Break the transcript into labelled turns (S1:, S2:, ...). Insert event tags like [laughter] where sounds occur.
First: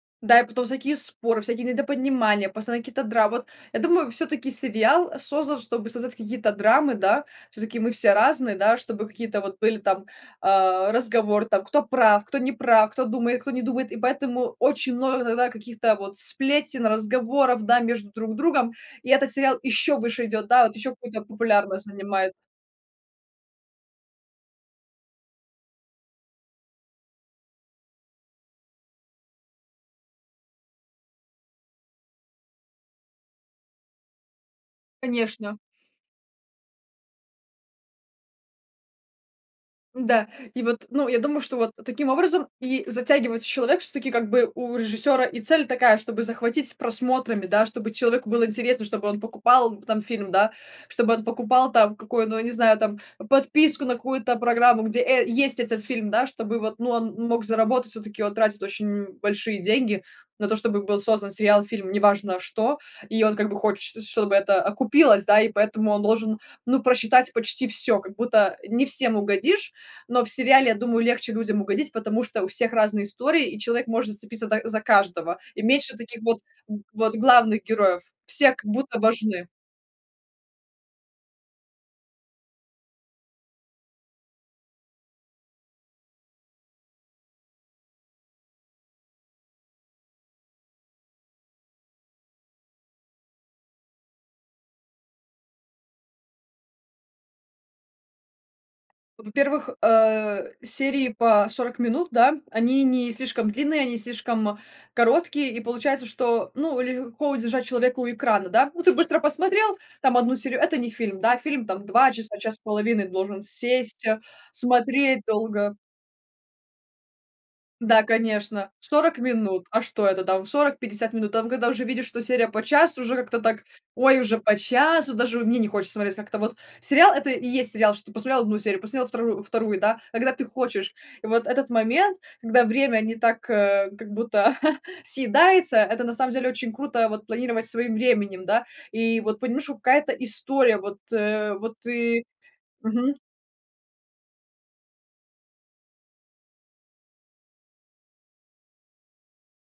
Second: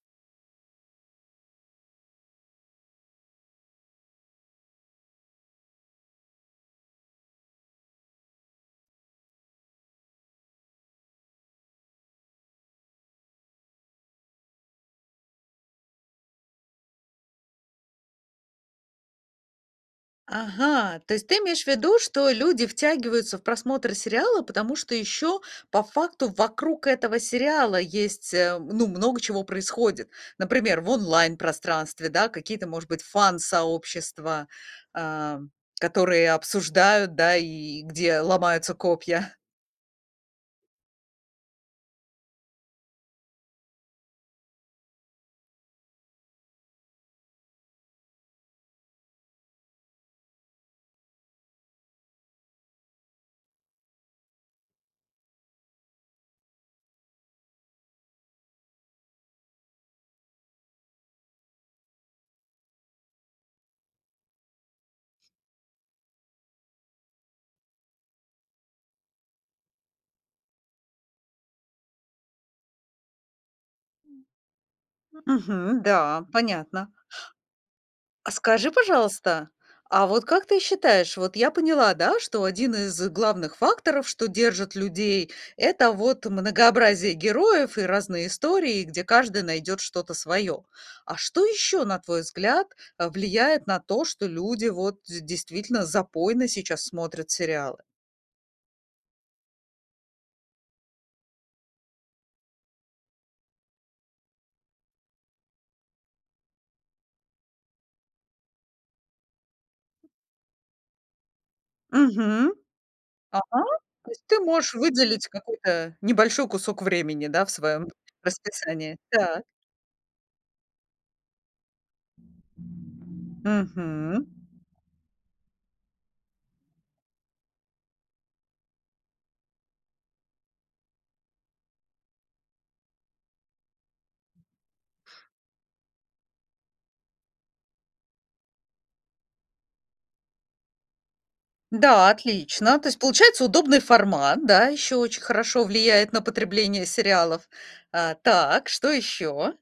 S1: Да, и потом всякие споры, всякие недопонимания, постоянные какие-то драмы. Вот я думаю, всё-таки сериал, э, создан, чтобы создавать какие-то драмы, да. Всё-таки мы все разные, да, чтобы какие-то вот были там, а, разговоры там, кто прав, кто не прав, кто думает, кто не думает, и поэтому очень много иногда каких-то вот сплетен, разговоров, да, между друг другом. И этот сериал ещё выше идёт, да, вот ещё
S2: Ага, то
S1: какую-то
S2: есть ты имеешь в
S1: популярность
S2: виду, что
S1: занимает.
S2: люди втягиваются в просмотр сериала, потому что еще по факту вокруг этого сериала есть, э, ну, много чего происходит. Например, в онлайн-пространстве, да, какие-то, может быть, фан-сообщества, ам,
S1: Конечно.
S2: которые обсуждают, да, и где ломаются копья.
S1: М-да, и вот, ну, я думаю, что вот таким образом и затягивается человек. Всё-таки, как бы, у режиссёра и цель такая, чтобы захватить просмотрами, да, чтобы человеку было интересно, чтобы он покупал, э, там фильм, да. Чтобы он покупал там какую ну, я не знаю, там подписку на какую-то программу, где, э, есть этот фильм, да, чтобы вот, ну, он мог заработать. Всё-таки он тратит очень, м, большие деньги на то, чтобы был создан сериал, фильм, неважно что, и он, как бы, хочет, ш чтобы это окупилось, да, и поэтому он должен, ну, просчитать почти всё. Как будто не всем угодишь, но в сериале, я думаю, легче людям угодить, потому что у всех разные истории, и человек может зацепиться так за каждого, и
S2: Мгм.
S1: меньше таких
S2: Да,
S1: вот, м,
S2: понятно.
S1: вот главных героев.
S2: А
S1: Все как
S2: скажи,
S1: будто важны.
S2: пожалуйста, а вот как ты считаешь, вот я поняла, да, что 1 из главных факторов, что держат людей,- это вот многообразие героев и разные истории, где каждый найдет что-то свое. А что еще, на твой взгляд, влияет на то, что люди вот д действительно запойно сейчас смотрят сериалы?
S1: Во-первых, э, серии по 40 минут, да, они не слишком длинные, они не слишком короткие, и получается, что, ну, легко удержать человека у экрана, да? Ну, ты быстро посмотрел там 1 серию, это не фильм, да, фильм там 2 часа,
S2: Мгм.
S1: час с половиной должен
S2: Ага,
S1: сесть,
S2: то
S1: а,
S2: есть ты можешь
S1: смотреть
S2: выделить
S1: долго.
S2: какой-то небольшой кусок времени, да, в своём
S1: Да, конечно,
S2: расписании,
S1: 40
S2: так.
S1: минут. А что это там? 40-50 минут? Там, когда уже видишь, что серия по часу, уже как-то так: ой,
S2: Мгм.
S1: уже по часу. Даже, ну, мне не хочется смотреть как-то вот. Сериал- это и есть сериал, что ты посмотрел 1 серию, посмотрел втору вторую, да, когда ты хочешь. И вот этот момент, когда время не так, э, как будто [chuckles] съедается, это на самом деле очень круто- вот планировать своим временем, да, и вот понимаешь, что какая-то история, вот, э, вот
S2: Да,
S1: ты
S2: отлично. То есть
S1: Мгм.
S2: получается удобный формат, да, ещё очень хорошо влияет на потребление сериалов. А, так, что ещё?